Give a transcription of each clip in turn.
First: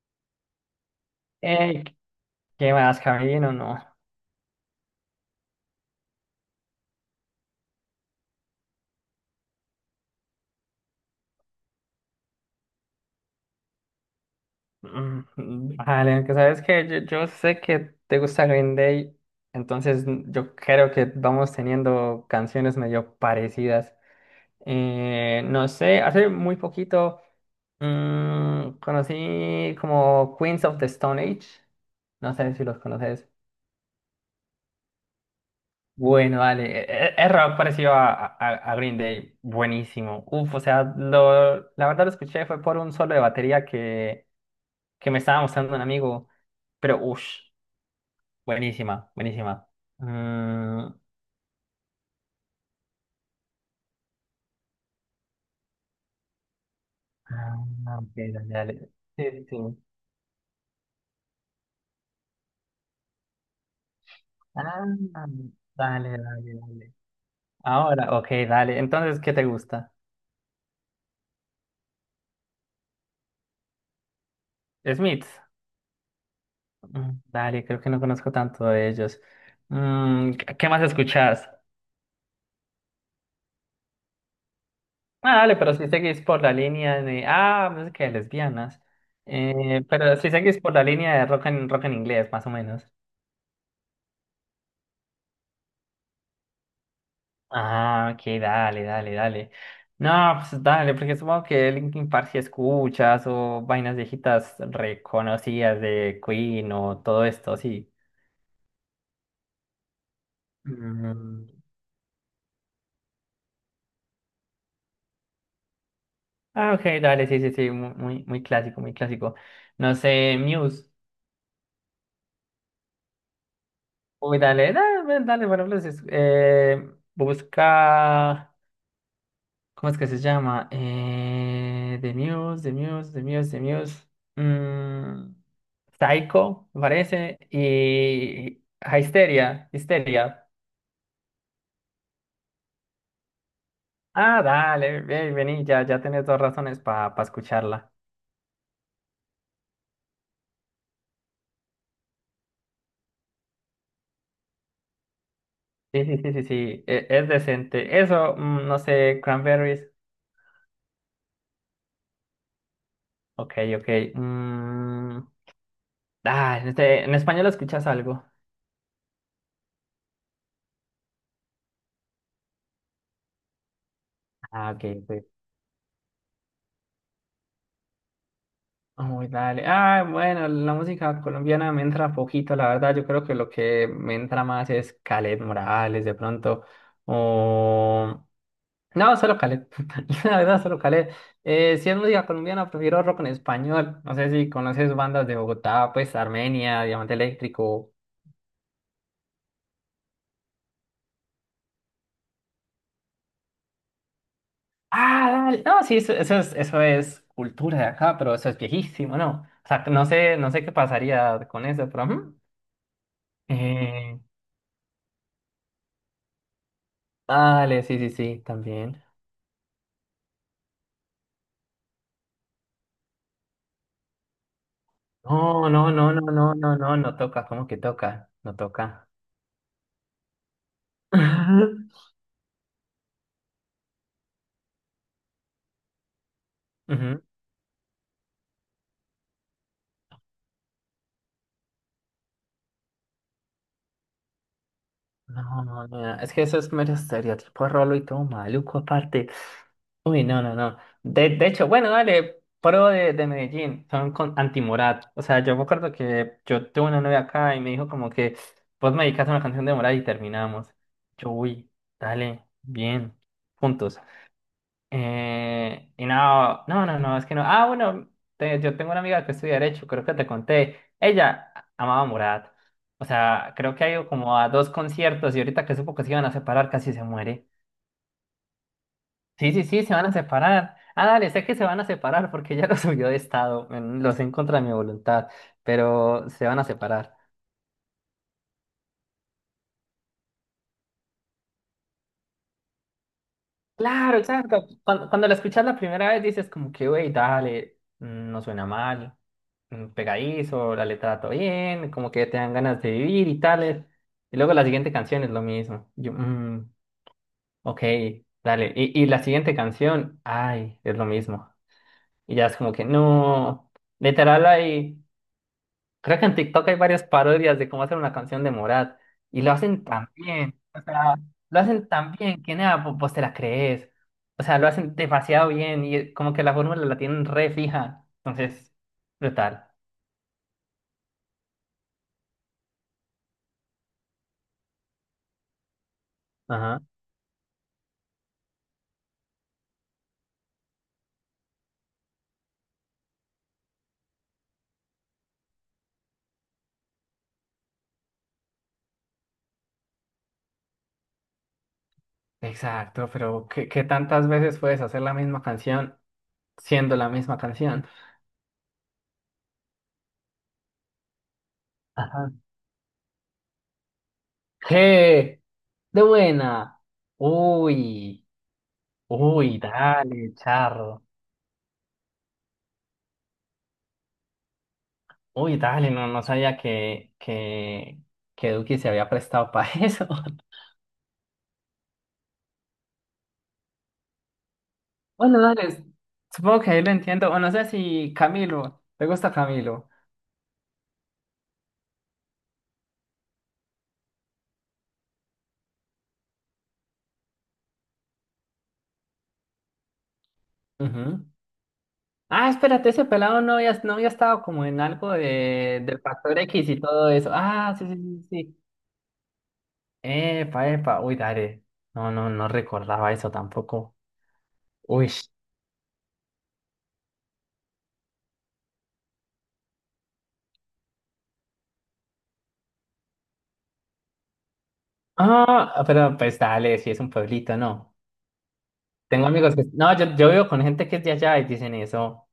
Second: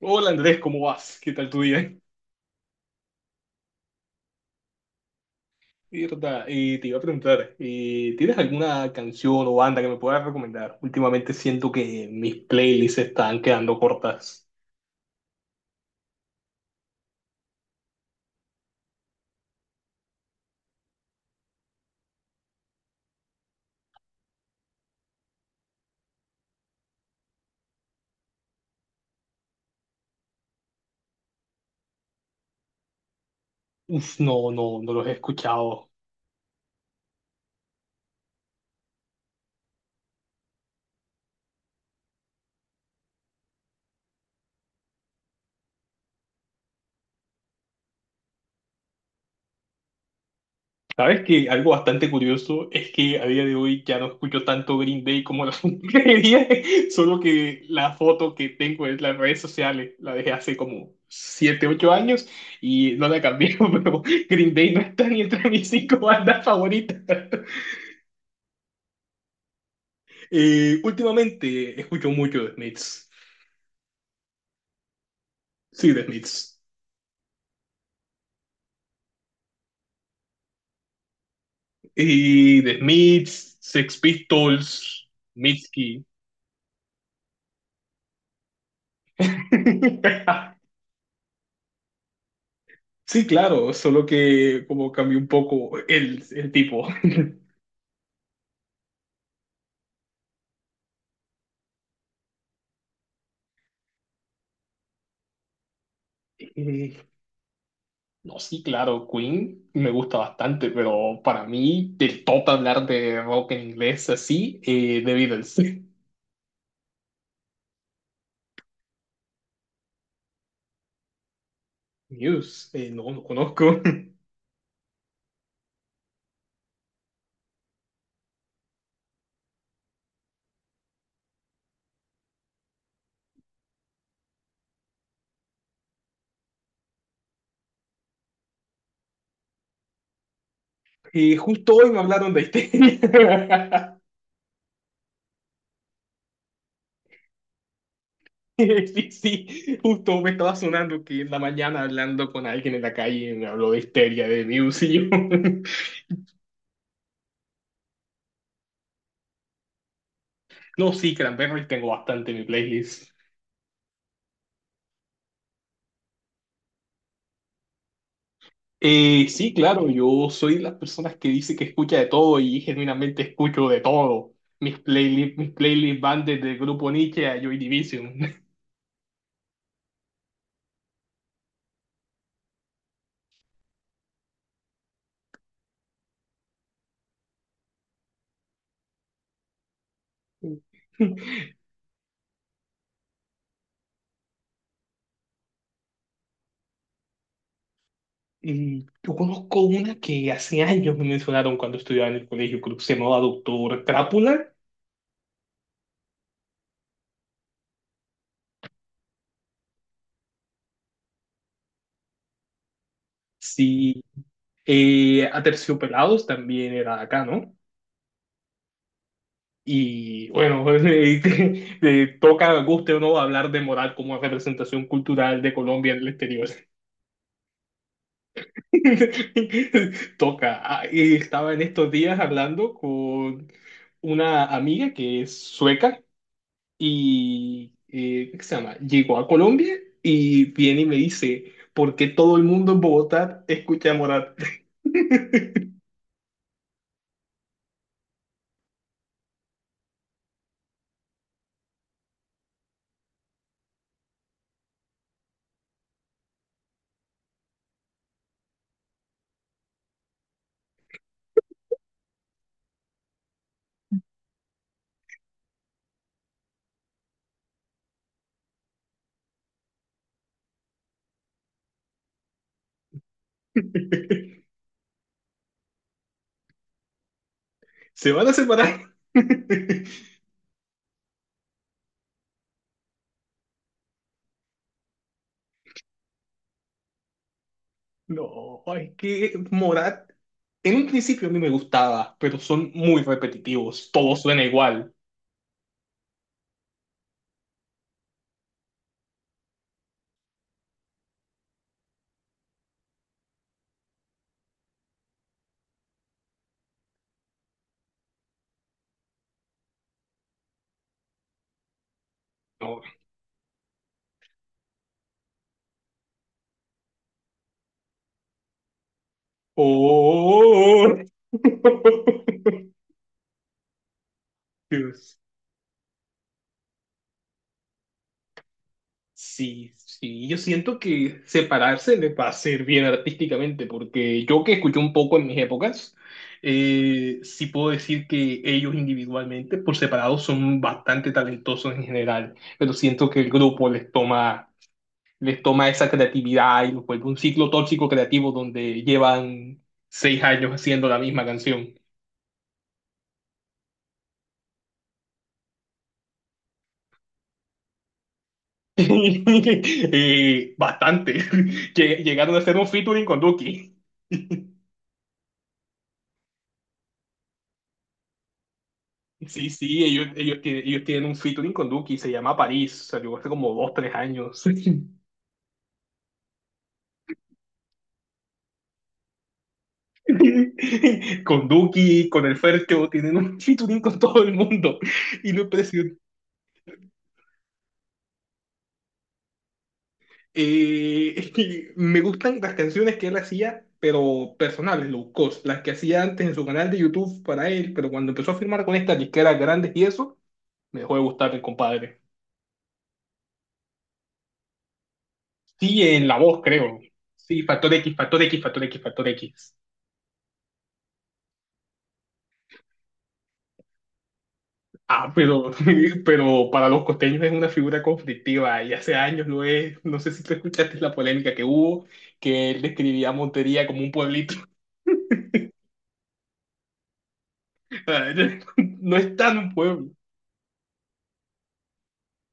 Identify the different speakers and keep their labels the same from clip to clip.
Speaker 1: Hola Andrés, ¿cómo vas? ¿Qué tal tu
Speaker 2: Ey,
Speaker 1: día?
Speaker 2: ¿qué más, Kevin o No?
Speaker 1: Y, Rota, y te iba a preguntar, ¿tienes alguna canción o banda que me puedas recomendar? Últimamente siento que mis playlists están quedando cortas.
Speaker 2: Vale, aunque sabes que yo sé que te gusta Green Day, entonces yo creo que vamos teniendo canciones medio parecidas. No sé, hace muy poquito conocí como Queens of the Stone Age. No sé si los conoces.
Speaker 1: Uf, no, no, no los he escuchado.
Speaker 2: Bueno, dale, es rock parecido a Green Day, buenísimo. Uf, o sea, lo, la verdad lo escuché fue por un solo de batería que me estaba mostrando un amigo, pero uff, buenísima, buenísima. Mm,
Speaker 1: Sabes que algo bastante curioso es que a día de hoy ya no escucho tanto Green Day como la quería, solo que la
Speaker 2: ah, ok,
Speaker 1: foto
Speaker 2: dale,
Speaker 1: que tengo
Speaker 2: dale.
Speaker 1: en las
Speaker 2: Sí,
Speaker 1: redes
Speaker 2: sí, sí.
Speaker 1: sociales la dejé hace como 7, 8 años y no la cambié, pero Green
Speaker 2: Ah,
Speaker 1: Day no está ni entre mis cinco
Speaker 2: dale,
Speaker 1: bandas
Speaker 2: dale, dale.
Speaker 1: favoritas.
Speaker 2: Ahora, ok, dale. Entonces, ¿qué te gusta?
Speaker 1: Últimamente escucho mucho de Smiths.
Speaker 2: Smith.
Speaker 1: Sí, de Smiths.
Speaker 2: Dale, creo que no conozco tanto de ellos. ¿Qué más escuchás?
Speaker 1: Y de Smiths, Sex Pistols,
Speaker 2: Ah, dale, pero si
Speaker 1: Mitski.
Speaker 2: seguís por la línea de, música de lesbianas. Pero si seguís por la línea de rock en, rock en inglés, más o menos.
Speaker 1: Sí, claro, solo que como cambió un poco el tipo.
Speaker 2: Ah, ok, dale, dale, dale. No, pues dale, porque supongo que Linkin Park si escuchas o vainas viejitas reconocidas de Queen
Speaker 1: Eh,
Speaker 2: o todo esto, sí.
Speaker 1: No, sí, claro, Queen me gusta bastante, pero para
Speaker 2: Mm.
Speaker 1: mí, del top hablar de rock en inglés así, The Beatles.
Speaker 2: Ah, ok, dale, sí, sí, sí, muy, muy clásico, muy clásico. No sé, Muse.
Speaker 1: News, no, no conozco.
Speaker 2: Uy, dale, dale, dale, bueno, pues, busca. ¿Cómo es que se llama? The Muse, The Muse, The Muse, The Muse. mm, Psycho, me parece. Y ah, Histeria, Histeria.
Speaker 1: Y justo hoy me hablaron de este.
Speaker 2: Ah, dale, ven, vení, ya, ya tenés dos razones para escucharla.
Speaker 1: Sí, sí, justo me estaba sonando que en la mañana hablando con alguien en la calle me habló de Histeria de Muse y yo,
Speaker 2: Sí, sí, sí, sí, sí, es decente. Eso, no sé, Cranberries.
Speaker 1: no, sí, Cranberries tengo bastante en mi playlist.
Speaker 2: Ok, ok. En, en español escuchas algo.
Speaker 1: Sí, claro, yo soy de las personas que dice que escucha de todo y genuinamente escucho de todo.
Speaker 2: Ah,
Speaker 1: Mis
Speaker 2: ok. Ok.
Speaker 1: playlists, mis playlists van desde el Grupo Nietzsche a Joy Division.
Speaker 2: Uy, dale. Ah, bueno, la música colombiana me entra poquito, la verdad. Yo creo que lo que me entra más es Caleb Morales, de pronto. O... No, solo Caleb. La verdad, solo Caleb. Si es música colombiana, prefiero rock en español. No sé si conoces bandas de Bogotá, pues Armenia, Diamante Eléctrico.
Speaker 1: Y yo conozco una que hace años me mencionaron cuando estudiaba en el colegio, creo que se llamaba Doctor Crápula.
Speaker 2: Ah, dale. No, sí, eso, eso es cultura de acá, pero eso es viejísimo, ¿no? O sea, no sé, no sé qué pasaría con eso, pero ujú.
Speaker 1: Sí,
Speaker 2: Eh,
Speaker 1: Aterciopelados también era acá, ¿no?
Speaker 2: Dale, sí, sí, sí, también.
Speaker 1: Y bueno, toca, guste o no, hablar de moral como representación cultural de
Speaker 2: No, no,
Speaker 1: Colombia en el
Speaker 2: no, no,
Speaker 1: exterior.
Speaker 2: no, no, no, no toca, ¿cómo que toca? No toca.
Speaker 1: Toca. Ah, y estaba en estos días hablando con una amiga que es sueca
Speaker 2: Ujú.
Speaker 1: y, ¿qué se llama? Llegó a Colombia y viene y me dice, ¿por qué todo el mundo en Bogotá escucha a Morat?
Speaker 2: No, no, no, es que eso es mero estereotipo rolo y todo maluco aparte. Uy, no, no, no. De hecho, bueno, dale, pro de Medellín, son con anti-Morat. O sea, yo me acuerdo que yo tuve una novia acá y me dijo como que vos me dedicaste una canción de Morat y terminamos. Yo, uy, dale, bien, juntos. Y no, no, no, no, es que no. Ah, bueno, yo tengo una amiga que estudia Derecho, creo que te conté. Ella amaba a Morat. O sea, creo que ha ido como a dos conciertos y ahorita que supo que se iban a separar, casi se muere.
Speaker 1: Se van a separar.
Speaker 2: Sí, sí, sí, se van a separar. Ah, dale, sé que se van a separar porque ella lo subió de estado. Lo sé en contra de mi voluntad, pero se van a separar.
Speaker 1: No, es que Morat, en un principio a mí me gustaba, pero son muy repetitivos, todo
Speaker 2: Claro,
Speaker 1: suena
Speaker 2: exacto.
Speaker 1: igual.
Speaker 2: Cuando la escuchas la primera vez dices como que, güey, dale, no suena mal, pegadizo, la letra todo bien, como que te dan ganas de vivir y tales. Y luego la siguiente canción es lo mismo. Yo, ok, dale. Y la siguiente canción, ay, es lo mismo. Y ya es como
Speaker 1: No.
Speaker 2: que, no, literal ahí. Creo que en TikTok hay varias parodias de cómo hacer una canción de Morat y lo hacen tan bien, o
Speaker 1: Oh,
Speaker 2: sea, lo hacen tan bien que nada, vos te la crees, o sea, lo hacen
Speaker 1: Dios.
Speaker 2: demasiado bien y como que la fórmula la tienen re fija, entonces, brutal.
Speaker 1: Sí, sí, yo siento que separarse le va a hacer bien artísticamente, porque yo que escuché un poco en mis épocas,
Speaker 2: Ajá.
Speaker 1: sí puedo decir que ellos individualmente, por separado, son bastante talentosos en general, pero siento que el grupo les toma esa creatividad y los vuelve un ciclo tóxico creativo donde llevan 6 años haciendo la misma canción.
Speaker 2: Exacto, pero ¿qué tantas veces puedes hacer la misma canción siendo la misma canción?
Speaker 1: Bastante. Lle-
Speaker 2: Ajá.
Speaker 1: Llegaron a hacer un featuring con Duki.
Speaker 2: ¿Qué? De buena. Uy,
Speaker 1: Sí,
Speaker 2: uy,
Speaker 1: sí, ellos,
Speaker 2: dale,
Speaker 1: ellos, tie- ellos
Speaker 2: charro.
Speaker 1: tienen un featuring con Duki, se llama París, salió hace como 2, 3 años.
Speaker 2: Uy, dale, no, no sabía que Duki se había prestado para eso.
Speaker 1: Con Duki, con el Fercho, tienen un featuring con todo el mundo. Y
Speaker 2: Bueno,
Speaker 1: lo
Speaker 2: dale,
Speaker 1: impresionante.
Speaker 2: supongo que ahí lo entiendo. O no sé si Camilo, ¿te gusta Camilo?
Speaker 1: Y me gustan las canciones que él hacía, pero personales, low cost, las que hacía antes en su canal de YouTube para él, pero cuando empezó a firmar con estas disqueras grandes y eso, me dejó de
Speaker 2: Ujú.
Speaker 1: gustar el compadre.
Speaker 2: Ah, espérate, ese pelado no había, no había estado como en algo
Speaker 1: Sí,
Speaker 2: de, del
Speaker 1: en la
Speaker 2: Factor
Speaker 1: voz,
Speaker 2: X
Speaker 1: creo.
Speaker 2: y todo eso.
Speaker 1: Sí, Factor
Speaker 2: Ah, sí,
Speaker 1: X,
Speaker 2: sí,
Speaker 1: Factor
Speaker 2: sí,
Speaker 1: X,
Speaker 2: sí.
Speaker 1: Factor X, Factor X.
Speaker 2: Epa, epa, uy, dale. No, no, no recordaba eso tampoco. Uy.
Speaker 1: Ah, pero, pero para los costeños es una figura conflictiva y hace años lo es. No sé si tú escuchaste la polémica que hubo, que él describía a Montería como un pueblito.
Speaker 2: Ah, pero pues dale, si es un pueblito, no.
Speaker 1: No es
Speaker 2: Tengo
Speaker 1: tan un
Speaker 2: amigos que...
Speaker 1: pueblo.
Speaker 2: No, yo vivo con gente que es de allá y dicen eso.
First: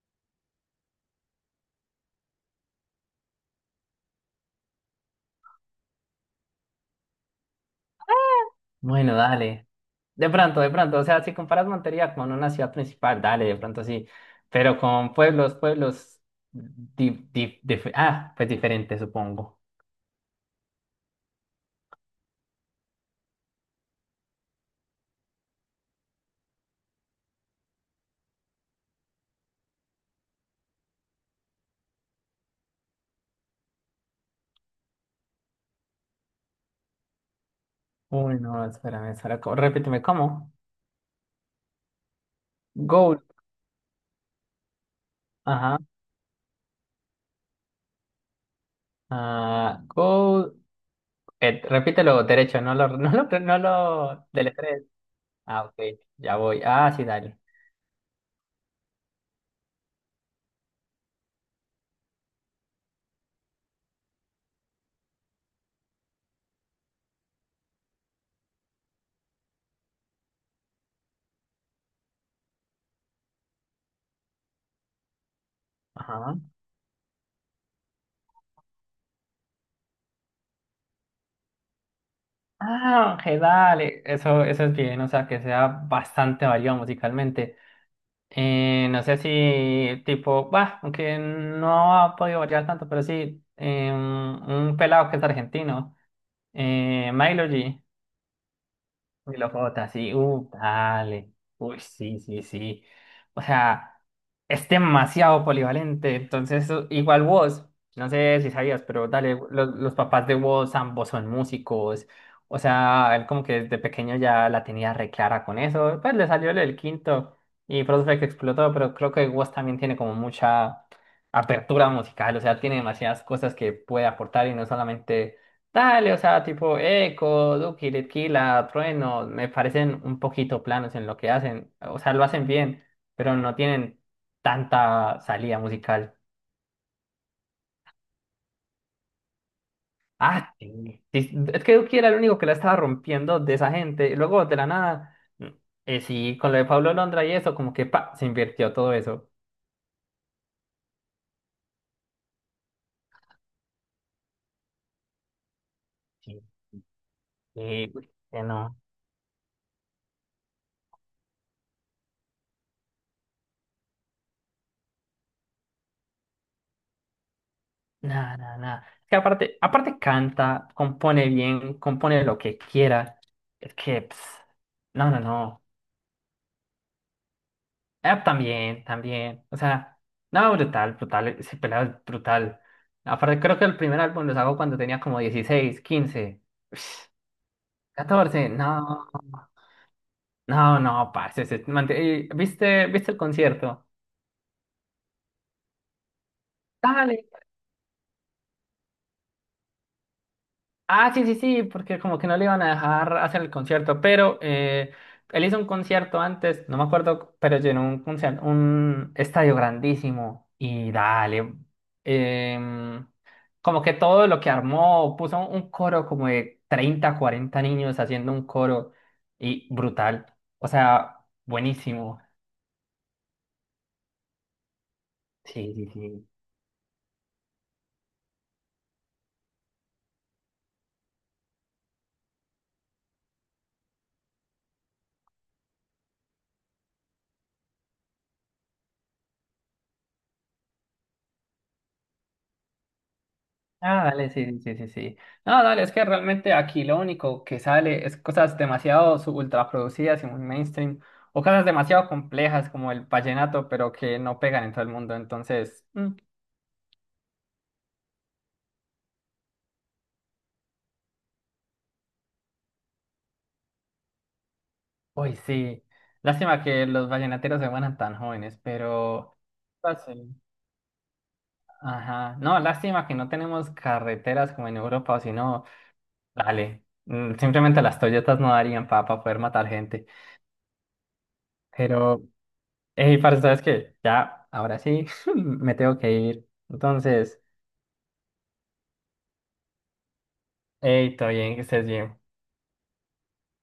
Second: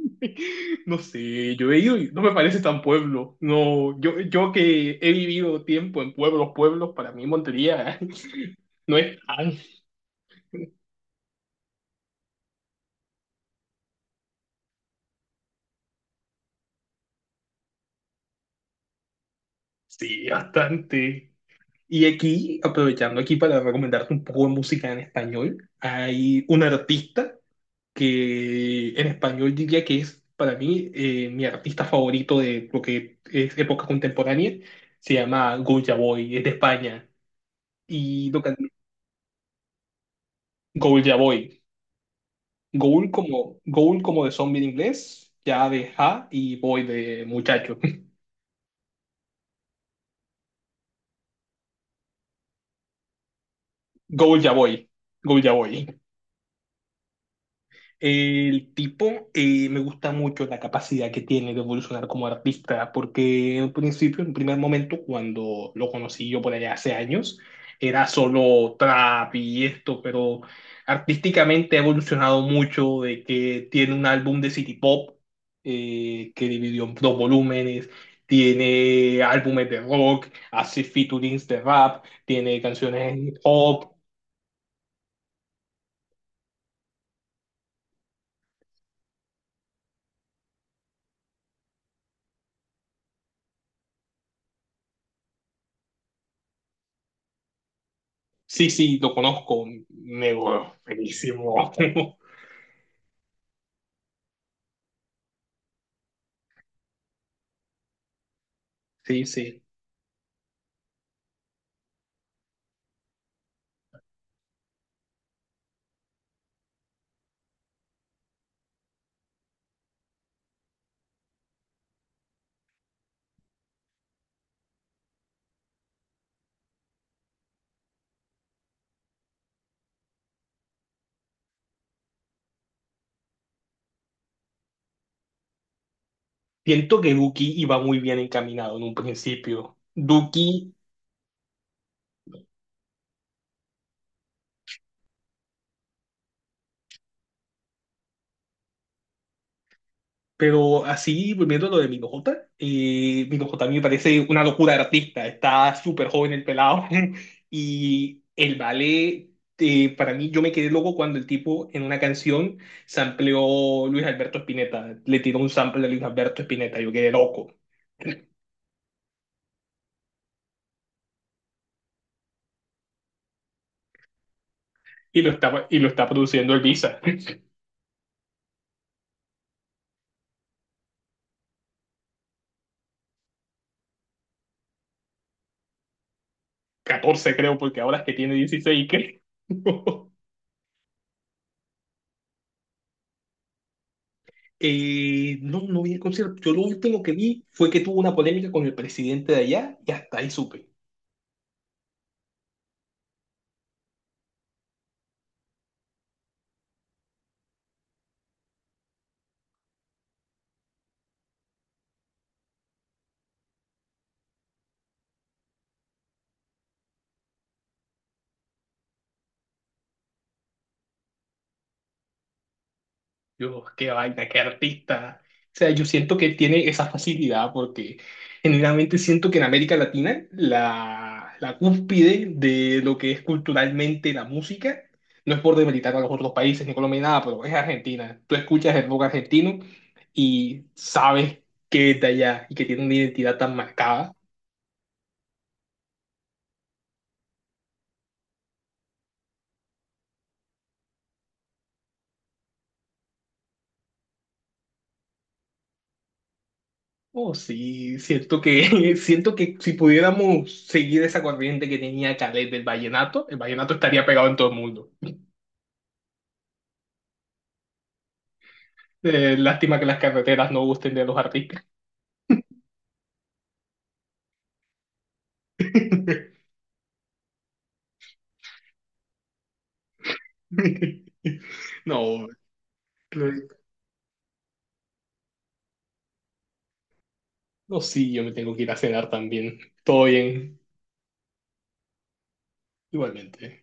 Speaker 1: No sé, yo he ido y no me parece tan pueblo. No, yo que he vivido tiempo en pueblos, pueblos, para mí Montería no
Speaker 2: Bueno,
Speaker 1: es tan,
Speaker 2: dale. De pronto, o sea, si comparas Montería con una ciudad principal, dale, de pronto sí, pero con pueblos, pueblos, pues diferente, supongo.
Speaker 1: sí, bastante. Y aquí, aprovechando aquí para recomendarte un poco de música en español, hay un artista que en español diría que es para mí mi artista favorito de lo que es época contemporánea. Se llama Goya Boy, es de España. Y
Speaker 2: Uy,
Speaker 1: lo que,
Speaker 2: no, espérame, espera, repíteme, ¿cómo?
Speaker 1: Goya Boy.
Speaker 2: Gold,
Speaker 1: Ghoul como de zombie en inglés, ya
Speaker 2: ajá,
Speaker 1: de ja y voy de muchacho.
Speaker 2: ah, gold, repítelo derecho, no lo, no lo, no lo
Speaker 1: Ghoul ya
Speaker 2: deletrees.
Speaker 1: voy, Ghoul ya
Speaker 2: Ah, ok,
Speaker 1: voy.
Speaker 2: ya voy, ah, sí, dale,
Speaker 1: El tipo me gusta mucho la capacidad que tiene de evolucionar como artista, porque en un principio, en un primer momento, cuando lo conocí yo por allá hace años, era solo trap y esto, pero artísticamente ha evolucionado mucho, de que tiene un álbum de City Pop
Speaker 2: ajá.
Speaker 1: que dividió en dos volúmenes, tiene álbumes de rock, hace featurings de rap, tiene
Speaker 2: Ah,
Speaker 1: canciones de
Speaker 2: ok,
Speaker 1: hip hop.
Speaker 2: dale, eso es bien, o sea, que sea bastante variado musicalmente. No sé si tipo, bah, aunque no ha podido variar tanto, pero sí, un pelado que es argentino, Milo G.
Speaker 1: Sí, sí, lo
Speaker 2: Y los
Speaker 1: conozco.
Speaker 2: J sí,
Speaker 1: Me
Speaker 2: dale.
Speaker 1: buenísimo.
Speaker 2: Uy, sí, sí, sí. O sea, es demasiado polivalente. Entonces, igual vos, no sé si sabías, pero
Speaker 1: Sí,
Speaker 2: dale,
Speaker 1: sí.
Speaker 2: los papás de vos ambos son músicos. O sea, él como que desde pequeño ya la tenía re clara con eso. Pues le salió el quinto y por eso fue que explotó, pero creo que vos también tiene como mucha apertura musical. O sea, tiene demasiadas cosas que puede aportar y no solamente. Dale, o sea, tipo Eco, Duki, Litquila, Trueno, me parecen un poquito planos en lo que hacen. O sea, lo hacen bien, pero no tienen tanta salida musical.
Speaker 1: Siento que Duki iba muy bien encaminado en un principio.
Speaker 2: Ah,
Speaker 1: Duki,
Speaker 2: sí, sí, es que Duki era el único que la estaba rompiendo de esa gente. Y luego, de la nada, sí, con lo de Pablo Londra y eso, como que pa, se invirtió todo eso.
Speaker 1: pero así, volviendo a lo de Minojota, Minojota a mí me parece una locura de artista. Está súper joven
Speaker 2: Sí.
Speaker 1: el pelado.
Speaker 2: Y uy,
Speaker 1: Y
Speaker 2: que
Speaker 1: el
Speaker 2: no,
Speaker 1: vale, para mí, yo me quedé loco cuando el tipo en una canción sampleó Luis Alberto Spinetta. Le tiró un sample de Luis Alberto Spinetta. Yo quedé loco.
Speaker 2: nada, nada, nada. Es que aparte, aparte canta, compone bien, compone lo que quiera. Es que, ps, no, no,
Speaker 1: Y lo
Speaker 2: no.
Speaker 1: está, y lo está produciendo Elvisa.
Speaker 2: Ah, también, también. O sea, no, brutal, brutal. Ese pelado es brutal. Aparte, creo que el primer álbum lo sacó cuando tenía como dieciséis quince
Speaker 1: 14 creo, porque ahora es que tiene
Speaker 2: catorce
Speaker 1: 16,
Speaker 2: No,
Speaker 1: creo.
Speaker 2: no, no, parce. Ese man viste el concierto?
Speaker 1: No, no vi el concierto. Yo lo último que
Speaker 2: Dale,
Speaker 1: vi fue que tuvo una polémica con el presidente de allá y hasta ahí supe.
Speaker 2: ah, sí, sí, sí, porque como que no le iban a dejar hacer el concierto, pero él hizo un concierto antes, no me acuerdo, pero llenó un concierto, un estadio grandísimo y dale, em, como que todo lo que armó, puso un coro como de 30 40 niños haciendo un coro y brutal, o sea, buenísimo.
Speaker 1: Yo, qué vaina, qué artista. O sea,
Speaker 2: Sí,
Speaker 1: yo
Speaker 2: sí,
Speaker 1: siento
Speaker 2: sí.
Speaker 1: que tiene esa facilidad porque genuinamente siento que en América Latina la cúspide de lo que es culturalmente la música, no es por demeritar a los otros países, ni Colombia, ni nada, pero es Argentina. Tú escuchas el rock argentino y sabes que es de allá y que tiene una identidad tan
Speaker 2: Ah,
Speaker 1: marcada.
Speaker 2: dale, sí, sí, sí, sí, sí. No, dale, es que realmente aquí lo único que sale es cosas demasiado ultra producidas y muy mainstream, o cosas demasiado complejas como el vallenato, pero que no pegan en todo el mundo. Entonces,
Speaker 1: Oh, sí, siento que, siento que si pudiéramos seguir esa corriente que tenía Calet del vallenato, el vallenato estaría pegado en todo el mundo.
Speaker 2: uy, sí. Lástima que los vallenateros se mueran tan jóvenes, pero.
Speaker 1: Lástima que las
Speaker 2: Parce,
Speaker 1: carreteras no gusten de los artistas.
Speaker 2: ajá. No, lástima que no tenemos carreteras como en Europa, o si no, dale. Simplemente las Toyotas no darían para poder matar gente. Pero.
Speaker 1: No,
Speaker 2: Hey, parce, ¿sabes qué? Ya, ahora sí, me tengo que ir. Entonces,
Speaker 1: no, sí, yo me tengo que ir a cenar también. Todo bien,
Speaker 2: hey, todo bien, que estés bien.
Speaker 1: igualmente.